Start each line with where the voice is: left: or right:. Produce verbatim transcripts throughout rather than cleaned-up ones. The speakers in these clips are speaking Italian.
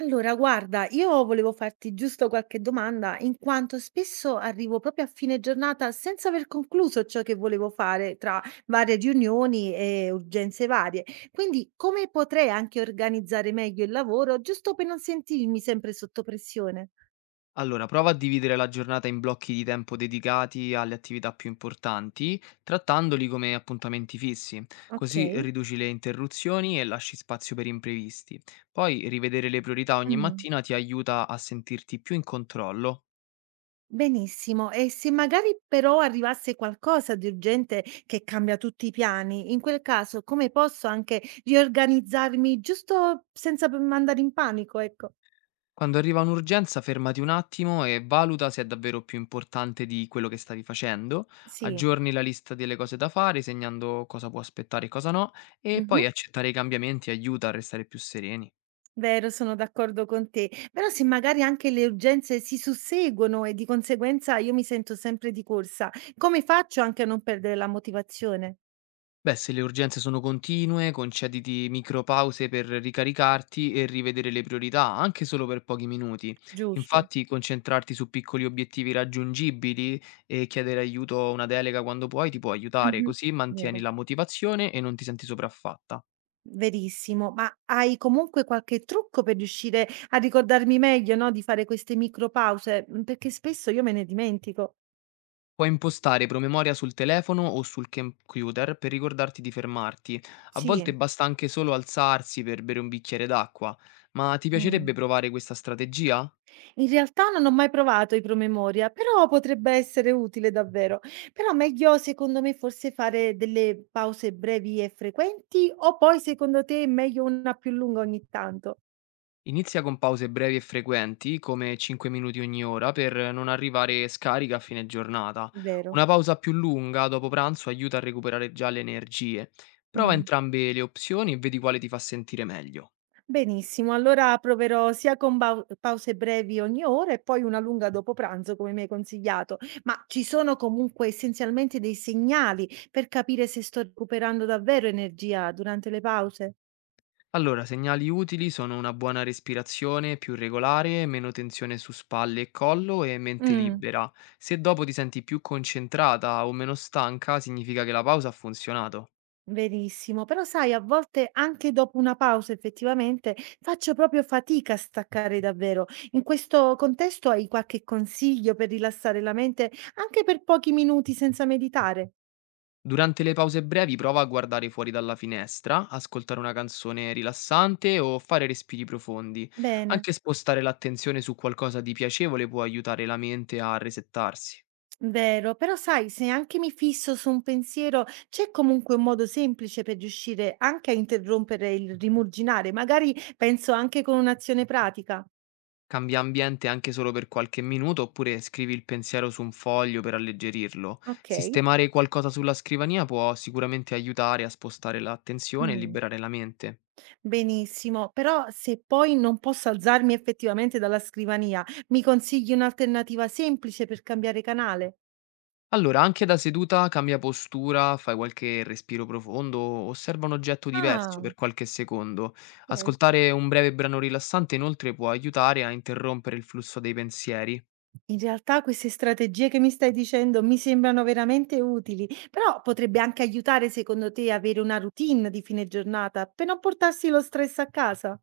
right: Allora, guarda, io volevo farti giusto qualche domanda, in quanto spesso arrivo proprio a fine giornata senza aver concluso ciò che volevo fare tra varie riunioni e urgenze varie. Quindi, come potrei anche organizzare meglio il lavoro, giusto per non sentirmi sempre sotto pressione?
left: Allora, prova a dividere la giornata in blocchi di tempo dedicati alle attività più importanti, trattandoli come appuntamenti fissi,
right: Ok.
left: così riduci le interruzioni e lasci spazio per imprevisti. Poi rivedere le priorità ogni
right: Mm.
left: mattina ti aiuta a sentirti più in controllo.
right: Benissimo, e se magari però arrivasse qualcosa di urgente che cambia tutti i piani, in quel caso come posso anche riorganizzarmi giusto senza p- andare in panico, ecco?
left: Quando arriva un'urgenza, fermati un attimo e valuta se è davvero più importante di quello che stavi facendo.
right: Sì,
left: Aggiorni la lista delle cose da fare, segnando cosa può aspettare e cosa no, e
right: mh-mh.
left: poi accettare i cambiamenti aiuta a restare più sereni.
right: Vero, sono d'accordo con te. Però se magari anche le urgenze si susseguono e di conseguenza io mi sento sempre di corsa, come faccio anche a non perdere la motivazione?
left: Beh, se le urgenze sono continue, concediti micropause per ricaricarti e rivedere le priorità, anche solo per pochi minuti.
right: Giusto.
left: Infatti, concentrarti su piccoli obiettivi raggiungibili e chiedere aiuto o una delega quando puoi ti può aiutare,
right: Mh-mh.
left: così mantieni
right: Vero,
left: la motivazione e non ti senti sopraffatta.
right: verissimo. Ma hai comunque qualche trucco per riuscire a ricordarmi meglio, no, di fare queste micropause? Mhmm. Perché spesso io me ne dimentico.
left: Puoi impostare promemoria sul telefono o sul computer per ricordarti di fermarti. A volte
right: Sì.
left: basta anche solo alzarsi per bere un bicchiere d'acqua. Ma ti
right: Mh.
left: piacerebbe provare questa strategia?
right: In realtà non ho mai provato i promemoria, però potrebbe essere utile davvero. Però meglio secondo me forse fare delle pause brevi e frequenti o poi secondo te è meglio una più lunga ogni tanto?
left: Inizia con pause brevi e frequenti, come cinque minuti ogni ora, per non arrivare scarica a fine giornata.
right: Vero.
left: Una pausa più lunga dopo pranzo aiuta a recuperare già le energie. Prova
right: Mm.
left: entrambe le opzioni e vedi quale ti fa sentire meglio.
right: Benissimo, allora proverò sia con bau- pause brevi ogni ora e poi una lunga dopo pranzo, come mi hai consigliato. Ma ci sono comunque essenzialmente dei segnali per capire se sto recuperando davvero energia durante le pause?
left: Allora, segnali utili sono una buona respirazione più regolare, meno tensione su spalle e collo e mente
right: Mm.
left: libera. Se dopo ti senti più concentrata o meno stanca, significa che la pausa ha funzionato.
right: Benissimo, però sai a volte anche dopo una pausa effettivamente faccio proprio fatica a staccare davvero. In questo contesto hai qualche consiglio per rilassare la mente anche per pochi minuti senza meditare?
left: Durante le pause brevi prova a guardare fuori dalla finestra, ascoltare una canzone rilassante o fare respiri profondi.
right: Bene,
left: Anche spostare l'attenzione su qualcosa di piacevole può aiutare la mente a resettarsi.
right: vero, però sai, se anche mi fisso su un pensiero, c'è comunque un modo semplice per riuscire anche a interrompere il rimurginare, magari penso anche con un'azione pratica.
left: Cambia ambiente anche solo per qualche minuto oppure scrivi il pensiero su un foglio per alleggerirlo.
right: Ok.
left: Sistemare qualcosa sulla scrivania può sicuramente aiutare a spostare l'attenzione e
right: Mm.
left: liberare la mente.
right: Benissimo, però se poi non posso alzarmi effettivamente dalla scrivania, mi consigli un'alternativa semplice per cambiare canale?
left: Allora, anche da seduta cambia postura, fai qualche respiro profondo, osserva un oggetto diverso
right: Ah,
left: per qualche secondo.
right: ok.
left: Ascoltare un breve brano rilassante inoltre può aiutare a interrompere il flusso dei pensieri.
right: In realtà queste strategie che mi stai dicendo mi sembrano veramente utili, però potrebbe anche aiutare secondo te avere una routine di fine giornata per non portarsi lo stress a casa.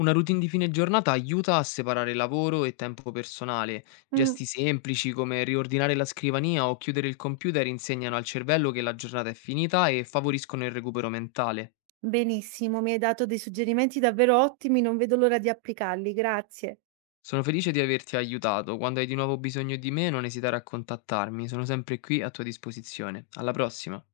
left: Una routine di fine giornata aiuta a separare lavoro e tempo personale.
right: Mm,
left: Gesti semplici come riordinare la scrivania o chiudere il computer insegnano al cervello che la giornata è finita e favoriscono il recupero mentale.
right: benissimo, mi hai dato dei suggerimenti davvero ottimi, non vedo l'ora di applicarli, grazie.
left: Sono felice di averti aiutato. Quando hai di nuovo bisogno di me, non esitare a contattarmi, sono sempre qui a tua disposizione. Alla prossima.